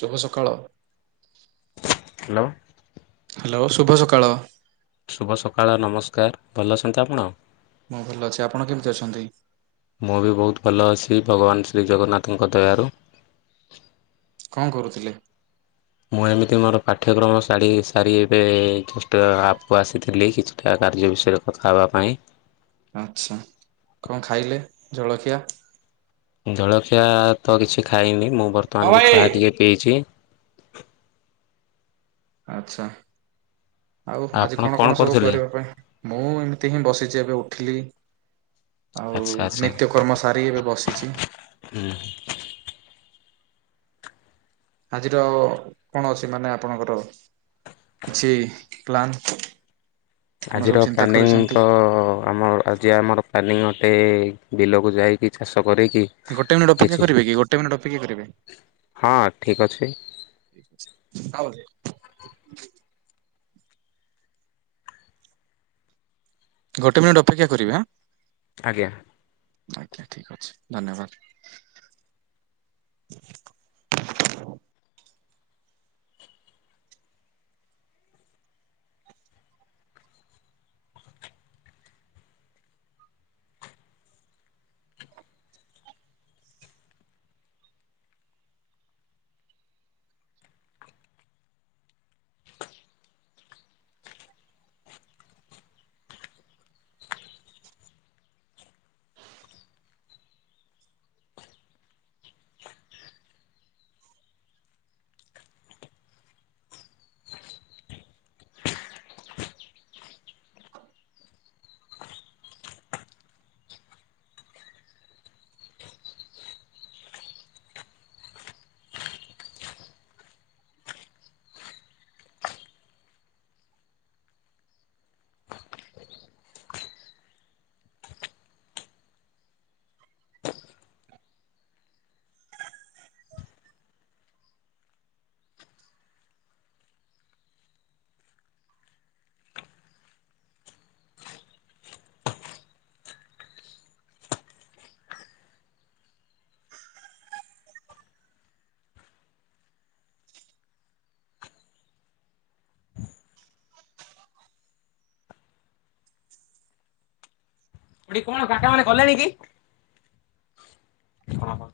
ଶୁଭ ସକାଳ। Hello. Hello ଶୁଭ ସକାଳ। ଶୁଭ ସକାଳ ନମସ୍କାର। ଭଲ ଅଛନ୍ତି ତ ଆପଣ? ମୁଁ ଭଲ ଅଛି। ଆପଣ କେମିତି ଅଛନ୍ତି? ମୁଁ ବି ବହୁତ ଭଲ ଅଛି ଭଗବାନ ଶ୍ରୀ ଜଗନ୍ନାଥଙ୍କ ଦୟାରୁ। କଣ କରୁଥିଲେ? ମୁଁ ଏମିତି ମୋର ପାଠ୍ୟକ୍ରମ ସାରି ସାରି ଏବେ [inaudible] ଆପ କୁ ଆସିଥିଲି। ଆ କାର୍ଯ୍ୟ ବିଷୟରେ କଥା ହେବା ପାଇଁ। ଆଚ୍ଛା। କଣ ଖାଇଲେ ଜଳଖିଆ? ଜଳଖିଆ ତ କିଛି ଖାଇନି ମୁଁ ହଁ ବର୍ତ୍ତମାନଙ୍କୁ ଭାଇ ଚାହା ଟିକିଏ ପିଇଛି। ଆଚ୍ଛା ଆଉ ଆଜି ଆପଣ କଣ କଣ ସବୁ କରୁଥିଲେ? କରିବା ପାଇଁ ମୁଁ ଏମିତି ହିଁ ବସିଛି ଏବେ ଉଠିଲି। ଆଉ ଆଚ୍ଛା ଆଚ୍ଛା ନିତ୍ୟକର୍ମ ସାରିକି ଏବେ ବସିଛି। ହୁଁ। ଆଜିର କଣ ଅଛି ମାନେ ଆପଣଙ୍କର କିଛି ପ୍ଲାନ୍। କଣ ସବୁ ଆଜିର ଚିନ୍ତା ପ୍ଲାନିଙ୍ଗ କରିଛନ୍ତି ତ ଆମର ଆଜି ଆମର ପ୍ଲାନିଙ୍ଗ ଅଟେ ବିଲକୁ ଯାଇକି ଚାଷ କରିକି ଗୋଟେ ମିନିଟ୍ ଅପେକ୍ଷା କିଛି କରିବେ କି ଗୋଟେ ମିନିଟ୍ ଅପେକ୍ଷା କରିବେ? ହଁ ଠିକ୍ ଅଛି ହଉ। ଗୋଟେ ମିନିଟ୍ ଅପେକ୍ଷା କରିବେ ଆଁ। ଆଜ୍ଞା। ଆଜ୍ଞା ଠିକ୍ ଅଛି ଧନ୍ୟବାଦ। [unintelligible] [unintelligible] [unintelligible] [unintelligible] [unintelligible] ଖୁଡି କଣ କାକା ମାନେ ଗଲେଣି କି? ହଁ ହଁ।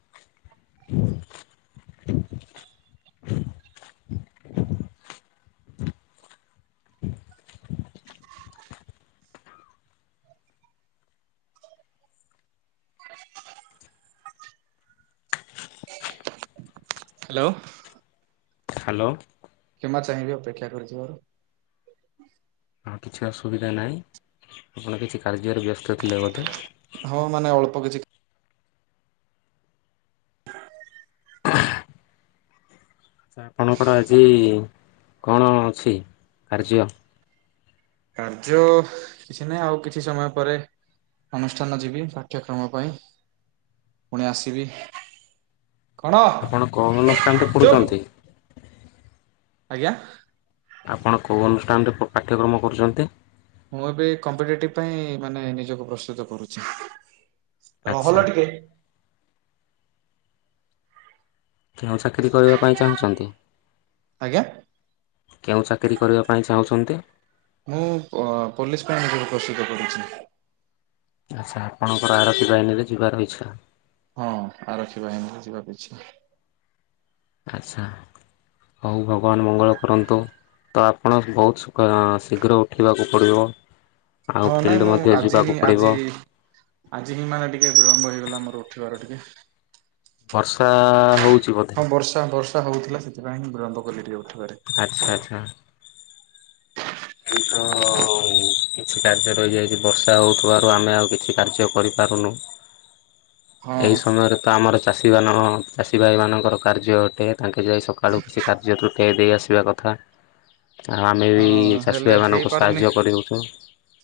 [unintelligible] ହ୍ୟାଲୋ। ହ୍ୟାଲୋ। କ୍ଷମା ଚାହିଁବି ଅପେକ୍ଷା କରିଥିବାରୁ। ଆଉ କିଛି ଅସୁବିଧା ନାହିଁ ଆପଣ କିଛି କାର୍ଯ୍ୟରେ ବ୍ୟସ୍ତ ଥିଲେ ବୋଧେ। ହଁ ମାନେ ଅଳ୍ପ କିଛି ସାର୍ ଆପଣଙ୍କର ଆଜି କଣ ଅଛି କାର୍ଯ୍ୟ? କାର୍ଯ୍ୟ କିଛି ନାହିଁ ଆଉ କିଛି ସମୟ ପରେ ଅନୁଷ୍ଠାନ ଯିବି ପାଠ୍ୟକ୍ରମ ପାଇଁ ପୁଣି ଆସିବି। କଣ ଆପଣ କୋଉ ଅନୁଷ୍ଠାନରେ ଚୁପ୍। ପଢ଼ୁଛନ୍ତି? ଆଜ୍ଞା। ଆପଣ କୋଉ ଅନୁଷ୍ଠାନରେ ପାଠ୍ୟକ୍ରମ କରୁଛନ୍ତି? ମୁଁ ଏବେ କମ୍ପିଟେଟିଭ ପାଇଁ ମାନେ ନିଜକୁ ପ୍ରସ୍ତୁତ କରୁଛି। ଆଚ୍ଛା ରହଲୋ ଟିକେ। କେଉଁ ଚାକିରି କରିବା ପାଇଁ ଚାହୁଁଛନ୍ତି? ଆଜ୍ଞା। କେଉଁ ଚାକିରି କରିବା ପାଇଁ ଚାହୁଁଛନ୍ତି? ମୁଁ ପୋଲିସ ପାଇଁ ପ୍ରସ୍ତୁତ କରୁଛି। ଆଚ୍ଛା ଆପଣଙ୍କର ଆରତୀ ବାହିନିରେ ଯିବାର ଇଚ୍ଛା। ହଁ ଆରକ୍ଷୀ ବାହିନୀରେ ଯିବାକୁ ଇଚ୍ଛା। ଆଚ୍ଛା ହଉ ଭଗବାନ ମଙ୍ଗଳ କରନ୍ତୁ। ତ ଆପଣ ବହୁତ ଶୀଘ୍ର ଉଠିବାକୁ ପଡ଼ିବ। ଆଉ ହଁ ନାଇଁ ଫିଲ୍ଡ ମୁଁ ମଧ୍ୟ ଆଜି ହିଁ ଯିବାକୁ ଆଜି ପଡିବ। ଆଜି ହିଁ ମାନେ ଟିକେ ବିଳମ୍ବ ହେଇଗଲା ମୋର ଉଠିବାର ଟିକେ। ବର୍ଷା ହଉଛି ବୋ ହଁ ବର୍ଷା ବର୍ଷା ହଉଥିଲା। ସେଥିପାଇଁ ବିଳମ୍ବ କଲି ଟିକେ ଉଠିବାରେ। ଆଚ୍ଛା ଆଚ୍ଛା। ଏ ତ କିଛି କାର୍ଯ୍ୟ ରହିଯାଇଛି ବର୍ଷା ହେଉଥିବାରୁ ଆମେ ଆଉ କିଛି କାର୍ଯ୍ୟ କରିପାରୁନୁ। [inaudible] ଏହି ସମୟରେ ତ ଆମର ଚାଷୀମାନ ଚାଷୀ ଭାଇମାନଙ୍କର କାର୍ଯ୍ୟ ଅଟେ। ତାଙ୍କେ ଯାଇ ସକାଳୁ କୃଷି କାର୍ଯ୍ୟ ତୁଟେଇ ଦେଇ ଆସିବା କଥା। ଆଉ ଆମେ ହଁ ବି ଚାଷୀ ହେଲେ ଭାଇ ମାନଙ୍କୁ ହେଇପାରୁନି ସାହାଯ୍ୟ କରିହଉଛୁ।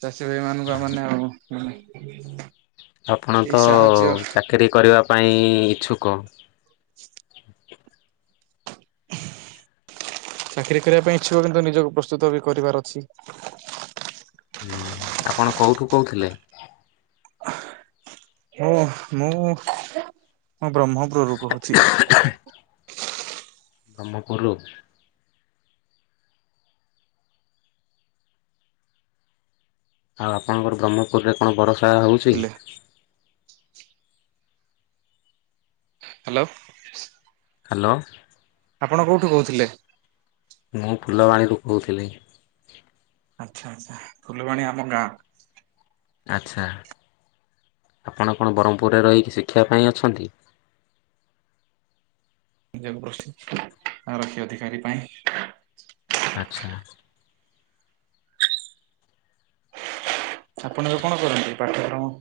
ଚାଷୀ ଭାଇ ମାନଙ୍କୁ ମାନେ ଆଉ ମାନେ ଆପଣ ଏଇ ତ ସାହାଯ୍ୟ ଚାକିରୀ କରିବା ପାଇଁ ଇଚ୍ଛୁକ। [inaudible] ଚାକିରୀ କରିବା ପାଇଁ ଇଚ୍ଛୁକ କିନ୍ତୁ ନିଜକୁ ପ୍ରସ୍ତୁତ ବି କରିବାର ଅଛି। ହୁଁ ଆପଣ କୋଉଠୁ କହୁଥିଲେ? ମୁଁ ମୁଁ ବ୍ରହ୍ମପୁରରୁ କହୁଛି। ବ୍ରହ୍ମପୁୁର। ଆଉ ଆପଣଙ୍କର ବ୍ରହ୍ମପୁରରେ କଣ ବର୍ଷା ହଉଛି? ଥିଲେ ହ୍ୟାଲୋ। ହ୍ୟାଲୋ। ଆପଣ କୋଉଠୁ କହୁଥିଲେ? ମୁଁ ଫୁଲବାଣୀରୁ କହୁଥିଲି। ଆଚ୍ଛା ଆଚ୍ଛା ଫୁଲବାଣୀ ଆମ ଗାଁ। ଆଚ୍ଛା ଆପଣ କଣ ବ୍ରହ୍ମପୁରରେ ରହିକି ଶିଖିବା ପାଇଁ ଅଛନ୍ତି। ନିଜକୁ [unintelligible] ଆରକ୍ଷୀ ଅଧିକାରୀ ପାଇଁ। ଆଚ୍ଛା। ଆପଣ ଏବେ କଣ କରନ୍ତି ପାଠ୍ୟକ୍ରମ?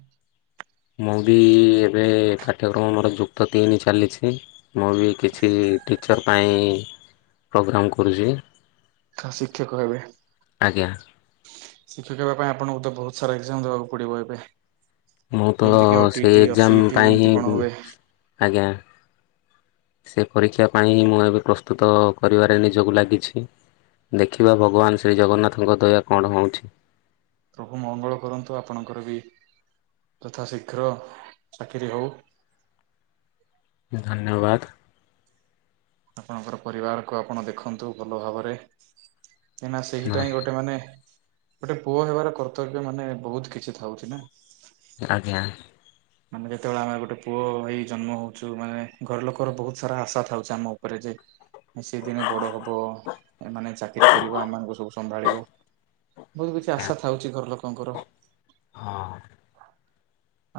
ମୁଁ ବି ଏବେ ପାଠ୍ୟକ୍ରମ ମୋର ଯୁକ୍ତ ତିନି ଚାଲିଛି। ମୁଁ ବି କିଛି ଟିଚର୍ ପାଇଁ ପ୍ରୋଗ୍ରାମ କରୁଛି। ତ ଶିକ୍ଷକ ହେବେ। ଆଜ୍ଞା। ଶିକ୍ଷକ ହେବା ପାଇଁ ଆପଣଙ୍କୁ ତ ବହୁତ ସାରା ଏକ୍ଜାମ ଦେବାକୁ ପଡିବ ଏବେ। ମୁଁ ତ ଯେମିତି କିି ସେଇ ଓଟିଇଟି ଏକ୍ଜାମ ଅସିଇଟି ପାଇଁ ଏମିତି କଣ ହିଁ ହୁଏ। ଆଜ୍ଞା। ସେ ପରୀକ୍ଷା ପାଇଁଁ ମୁଁ ଏବେ ପ୍ରସ୍ତୁତ କରିବାରେ ନିଜକୁ ଲାଗିଛି। ଦେଖିବା ଭଗବାନ ଶ୍ରୀଜଗନ୍ନାଥଙ୍କ ଦୟା କଣ ହେଉଛି। ପ୍ରଭୁ ମଙ୍ଗଳ କରନ୍ତୁ ଆପଣଙ୍କର ବି ଯଥା ଶୀଘ୍ର ଚାକିରି ହଉ। ଧନ୍ୟବାଦ। ଆପଣଙ୍କର ପରିବାରକୁ ଆପଣ ଦେଖନ୍ତୁ ଭଲ ଭାବରେ। କାହିଁନା ସେଇଟା ହଁ ଗୋଟେ ମାନେ ଗୋଟେ ପୁଅ ହେବାର କର୍ତ୍ତବ୍ୟ ମାନେ ବହୁତ କିଛି ଥାଉଛି ନା। ଆଜ୍ଞା। ଆମେ ଯେତେବେଳେ ଆମେ ଗୋଟେ ପୁଅ ହେଇ ଜନ୍ମ ହଉଚୁ ମାନେ ଘର ଲୋକର ବହୁତ ସାରା ଆଶା ଥାଉଚି ଆମ ଉପରେ ଯେ ସେ ଦିନେ ବଡ ହବ ଏମାନେ ଚାକିରି କରିବ ଆମମାନଙ୍କୁ ସବୁ ସମ୍ଭାଳିବ। ବହୁତ କିଛି ଆଶା ଥାଉଚି ଘର ଲୋକଙ୍କର। ହଁ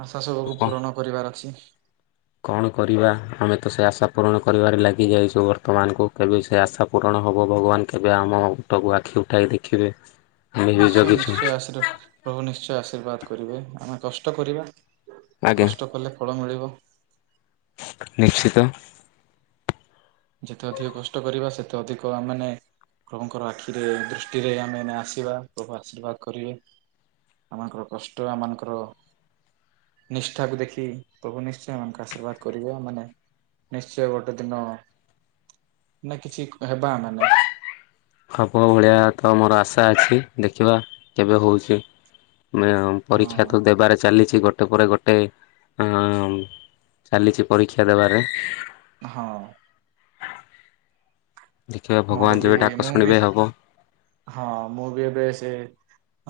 ଆଶା ସବୁକୁ କଣ ପୂରଣ କରିବାର ଅଛି। କଣ କରିବା ଆମେ ତ ସେ ଆଶା ପୂରଣ କରିବାରେ ଲାଗିଯାଇଚୁ ବର୍ତ୍ତମାନଙ୍କୁ କେବେ ସେ ଆଶା ପୂରଣ ହବ ଭଗବାନ କେବେ ଆମ ଟାକୁ ଆଖି ଉଠାଇ ଦେଖିବେ। ଆମେ [unintelligible] ବି ନିଶ୍ଚୟ ଜଗିଛୁ। ନିଶ୍ଚୟ ଆସିର ପ୍ରଭୁ ନିଶ୍ଚୟ ଆଶୀର୍ବାଦ କରିବେ ଆମେ କଷ୍ଟ କରିବା ଆଜ୍ଞା କଷ୍ଟ କଲେ ଫଳ ମିଳିବ। [unintelligible] ନିଶ୍ଚିତ। ଯେତେ ଅଧିକ କଷ୍ଟ କରିବା ସେତେ ଅଧିକ ଆମେ ମାନେ ପ୍ରଭୁଙ୍କର ଆଖିରେ ଦୃଷ୍ଟିରେ ଆମେମାନେ ଆସିବା ପ୍ରଭୁ ଆଶୀର୍ବାଦ କରିବେ। ଆମମାନଙ୍କର କଷ୍ଟ ଆମମାନଙ୍କର ନିଷ୍ଠାକୁ ଦେଖି ପ୍ରଭୁ ନିଶ୍ଚୟ ଆଶୀର୍ବାଦ କରିବେ ମାନେ ନିଶ୍ଚୟ ଗୋଟେ ଦିନ ନା କିଛି କ ହେବା ଆମେମାନେ ହବ ଭଳିଆ ତ ମୋର ଆଶା ଅଛି ଦେଖିବା କେବେ ହଉଛି। ମେ ପରୀକ୍ଷା ତ ହଁ ଦେବାରେ ଚାଲିଚି ଗୋ ଗୋଟେ ପରେ ଗୋଟେ ଅମ ଚାଲିଛି ପରୀକ୍ଷା ଦେବାରେ। ହଁ। ଦେଖିବା ମୋର ଭଗବାନ ବି ଯେବେ ଡାକ ମୁଁ ବି ଶୁଣିବେ ହବ। ହଁ ମୁଁ ବି ଏବେ ସେ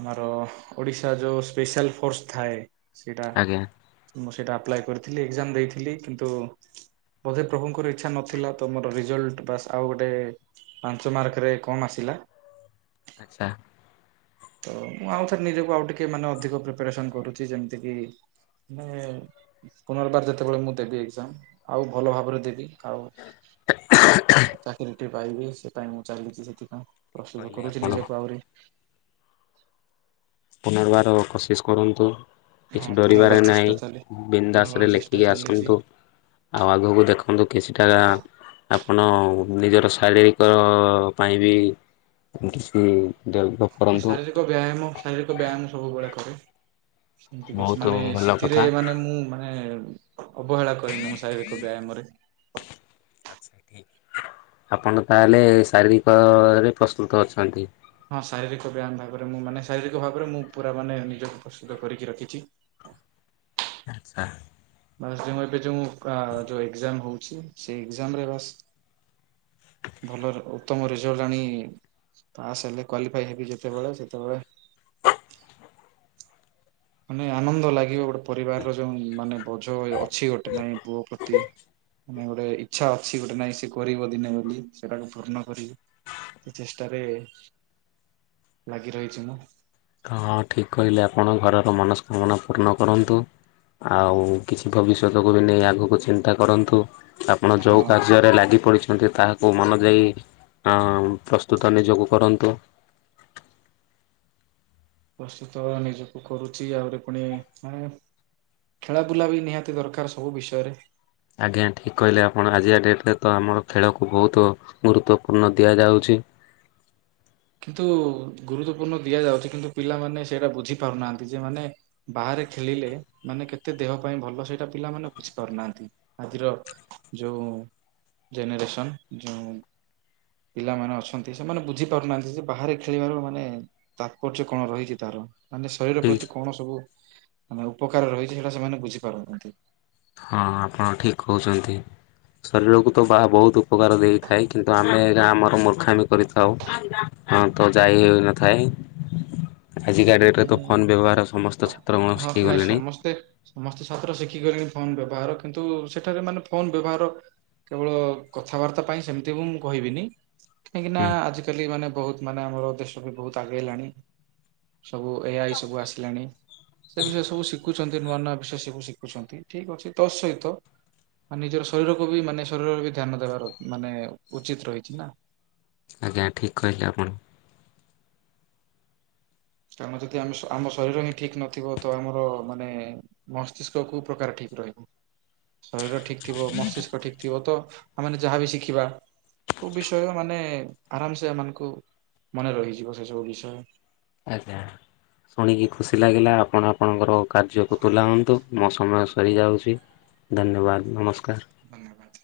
ଆମର ଓଡିଶା ଯୋଉ ସ୍ପେଶାଲ ଫୋର୍ସ ଥାଏ ସେଇଟା ଆଜ୍ଞା। ମୁଁ ସେଇଟା ଆପ୍ଲାଏ କରିଥିଲି ଏକ୍ଜାମ ଦେଇଥିଲି କିନ୍ତୁ ବୋଧେ ପ୍ରଭୁଙ୍କର ଇଚ୍ଛା ନଥିଲା ତ ମୋର ରେଜଲ୍ଟ ବାସ ଆଉ ଗୋଟେ ପାଞ୍ଚ ମାର୍କରେ କମ୍ ଆସିଲା। [unintelligible] ତ ମୁଁ ଆଉଥରେ ନିଜକୁ ଆଉ ଟିକେ ମାନେ ଅଧିକ ପ୍ରିପାୟରେସନ୍ କରୁଚି ଯେମିତିକି ମାନେ ପୁନର୍ବାର ଯେତେବେଳେ ମୁଁ ଦେବି ଏଗଜାମ୍ ଆଉ ଭଲ ଭାବରେ ଦେବି। ଆଉ ଚାକିରିଟିଏ ପାଇବି ସେ ପାଇଁ ମୁଁ ଚାଲିଚି ସେଥିପାଇଁ। ଠିକ ପ୍ରସ୍ତୁତ କହିଲେ କରୁଚି ଆପଣ ନିଜକୁ ଆଉରି [unintelligible] ପୁନର୍ବାର କୋସିିସ୍ କରନ୍ତୁ। ହଁ କିଛି ଡରିବାରେ ପୁନର୍ବାର ନାଇ ଚେଷ୍ଟା ଚାଲେ ପୁନର୍ବାର ବିନ୍ଦାସରେ ଚେଷ୍ଟା ଲେଖିକି ଚାଲିଛି ଆସନ୍ତୁ। ଆଉ ଆଗକୁ ଦେଖନ୍ତୁ କିଛିଟା ଆପଣ ନିଜର ଶାରୀରିକ ର ପାଇଁ ବି କିସ ଉଁ ଡେଭଲପ୍ କରନ୍ତୁ। ଓ ବ୍ୟାୟାମ ଶାରୀରିକ ବ୍ୟାୟାମ ସବୁବେଳେ କରେ। ଏମିତି କିଛି ବହୁତ ମାନେ ଭଲ ସେଥିରେ କଥା। ମାନେ ମୁଁ ମାନେ ଅବହେଳା କରିନି ମୁଁ ଶାରୀରିକ ବ୍ୟାୟାମରେ। ଆଚ୍ଛା, ଠିକ୍ ଆପଣ ତାହେଲେ ଶାରୀରିକରେ ପ୍ରସ୍ତୁତ ଅଛନ୍ତି। ହଁ ଶାରୀରିକ ବ୍ୟାୟାମ ଭାବରେ ମୁଁ ମାନେ ଶାରୀରିକ ଭାବରେ ମୁଁ ପୁରା ମାନେ ନିଜକୁ ପ୍ରସ୍ତୁତ କରିକି ରଖିଚି। ଆଚ୍ଛା। ବାସ୍ ଯୋଉଁ ଏବେ ଯୋଉଁ କା ଯୋଉ ଏଗ୍ଜାମ ହଉଛି ସେ ଏଗ୍ଜାମରେ ବାସ୍ ଭଲ ଉତ୍ତମ ରେଜଲ୍ଟ ଆଣି ପାସ୍ ହେଲେ କ୍ୱାଲିଫାଏ ହେବି ଯେତେବେଳେ ସେତେବେଳେ ମାନେ ଆନନ୍ଦ ଲାଗିବ ଗୋଟେ ପରିବାର ର ଯୋଉ ମାନେ ବୋଝ କିଛି ଗୋଟେ ନାଇଁ ପୁଅ ପ୍ରତି ମାନେ ଗୋଟେ ଇଚ୍ଛା ଅଛି ଗୋଟେ ନାଇଁ ସେ କରିବ ଦିନେ ବୋଲି ସେଟାକୁ ପୂର୍ଣ୍ଣ କରିବି। ସେ ଚେଷ୍ଟାରେ ଲାଗି ରହିଚି ମୁଁ। ହଁ ଠିକ୍ କହିଲେ ଆପଣ ଘରର ମନସ୍କାମନା ପୂର୍ଣ୍ଣ କରନ୍ତୁ। ଆଉ କିଛି ଭବିଷ୍ୟତକୁ ବି ନେଇ ଆଗକୁ ଚିନ୍ତା କରନ୍ତୁ। ଆପଣ ଯେଉଁ ହଁ। କାର୍ଯ୍ୟରେ ଲାଗି ପଡ଼ିଛନ୍ତି ତାହା ଓ ମନ ଦେଇ ଆଁ ପ୍ରସ୍ତୁତ ନିଜକୁ କରନ୍ତୁ। ପ୍ରସ୍ତୁତ ନିଜକୁ କରୁଛି ଆଉରି ପୁଣି ମୁଁ ଖେଳା ବୁଲା ବି ନିହାତି ଦରକାର ସବୁ ବିଷୟରେ। ଆଜ୍ଞା ଠିକ୍ କହିଲେ ଆପଣ ଆଜି କା ଡେଟ୍ ରେ ତ ଆମର ଖେଳକୁ ବହୁତୁ ଗୁରୁତ୍ୱପୂର୍ଣ୍ଣ ଦିଆଯାଉଛି। କିନ୍ତୁ ଗୁରୁତ୍ୱପୂର୍ଣ୍ଣ ଦିଆଯାଉଛି କିନ୍ତୁ ପିଲାମାନେ ସେଇଟା ବୁଝି ପାରୁନାହାନ୍ତି ଯେ ମାନେ ବାହାରେ ଖେଳିଲେ ମାନେ କେତେ ଦେହ ପାଇଁ ଭଲ ସେଇଟା ପିଲାମାନେ ବୁଝି ପାରୁନାହାନ୍ତି। ଆଜିର ଯୋଉ ଜେନେରେସନ୍ ଯେଉଁ ପିଲାମାନେ ଅଛନ୍ତି, ସେମାନେ ବୁଝିପାରୁନାହାନ୍ତି ଯେ ବାହାରେ ଖେଳିବାର ମାନେ ତାତ୍ପର୍ଯ୍ୟ କଣ ରହିଛି ତାର ମାନେ ଶରୀର ଠିକ୍ ପ୍ରତି କଣ ସବୁ ମାନେ ଉପକାର ରହିଛି ସେଟା ସେମାନେ ବୁଝିପାରୁନ୍ତି। ହଁ ହଁ ଆପଣ ଠିକ୍ କହୁଛନ୍ତି। ଶରୀରକୁ ତ ବା ବହୁତ ଉପକାର ଦେଇଥାଏ କିନ୍ତୁ ଆମେ ଆମର ମୂର୍ଖାମି କରିଥାଉ। ହଁ ତ ଯାଇ ହେଉନଥାଏ। ଆଜିକା ଡେଟ୍ରେ ତ ମାନେ ଫୋନ୍ ବ୍ୟବହାର ସମସ୍ତ ଛାତ୍ରମାନଙ୍କୁ ହଁ ନାଇଁ ଶିଖିଗଲେଣି। ସମସ୍ତେ ସମସ୍ତେ ଛାତ୍ର ଶିଖିଗଲେଣି ଫୋନ ବ୍ୟବହାର କିନ୍ତୁ ସେଠାରେ ମାନେ ଫୋନ ବ୍ୟବହାର କେବଳ କଥାବାର୍ତ୍ତା ପାଇଁ ସେମିତି ବି ମୁଁ କହିବିନି କାହିଁକି ନା ହୁଁ ଆଜିକାଲି ମାନେ ବହୁତ ମାନେ ଆମର ଦେଶ ବି ବହୁତ ଆଗେଇଲାଣି ସବୁ ଏଆଇ ସବୁ ଆସିଲାଣି ସେ ବିଷୟ ସବୁ ଶିଖୁ ଶିଖୁଛନ୍ତି ନୂଆ ନୂଆ ବିଷୟ ସବୁ ଶିଖୁଛନ୍ତି ଠିକ ଅଛି ତ ସହିତ ମାନ ନିଜର ଶରୀରକୁ ବି ମାନେ ଶରୀରର ବି ଧ୍ୟାନ ଦେବାର ମାନେ ଉଚିତ ରହିଛି ନା। ଆଜ୍ଞା ଠିକ୍ କହିଲେ ଆପଣ। ଆମ ଯଦି ଆମ ଆମ ଶରୀର ହିଁ ଠିକ ନଥିବ ତ ଆମର ମାନେ ମସ୍ତିଷ୍କ କୋଉ ପ୍ରକାର ଠିକ ରହିବ ଶରୀର ଠିକ ଥିବ ମସ୍ତିଷ୍କ ଠିକ ଥିବ ତ ଆମେ ଯାହାବି ଶିଖିବା ବିଷୟ ମାନେ ଆରାମ ସେ ଏମାନଙ୍କୁ ମନେ ରହିଯିବ ସେ ସବୁ ବିଷୟ। ଆଜ୍ଞା ଶୁଣିକି ଖୁସି ଲାଗିଲା ଆପଣ ଆପଣଙ୍କର କାର୍ଯ୍ୟକୁ ତୁଲାଅନ୍ତୁ। ମୁଁ ସମୟ ସରିଯାଉଛି ଧନ୍ୟବାଦ ନମସ୍କାର। ଧନ୍ୟବାଦ।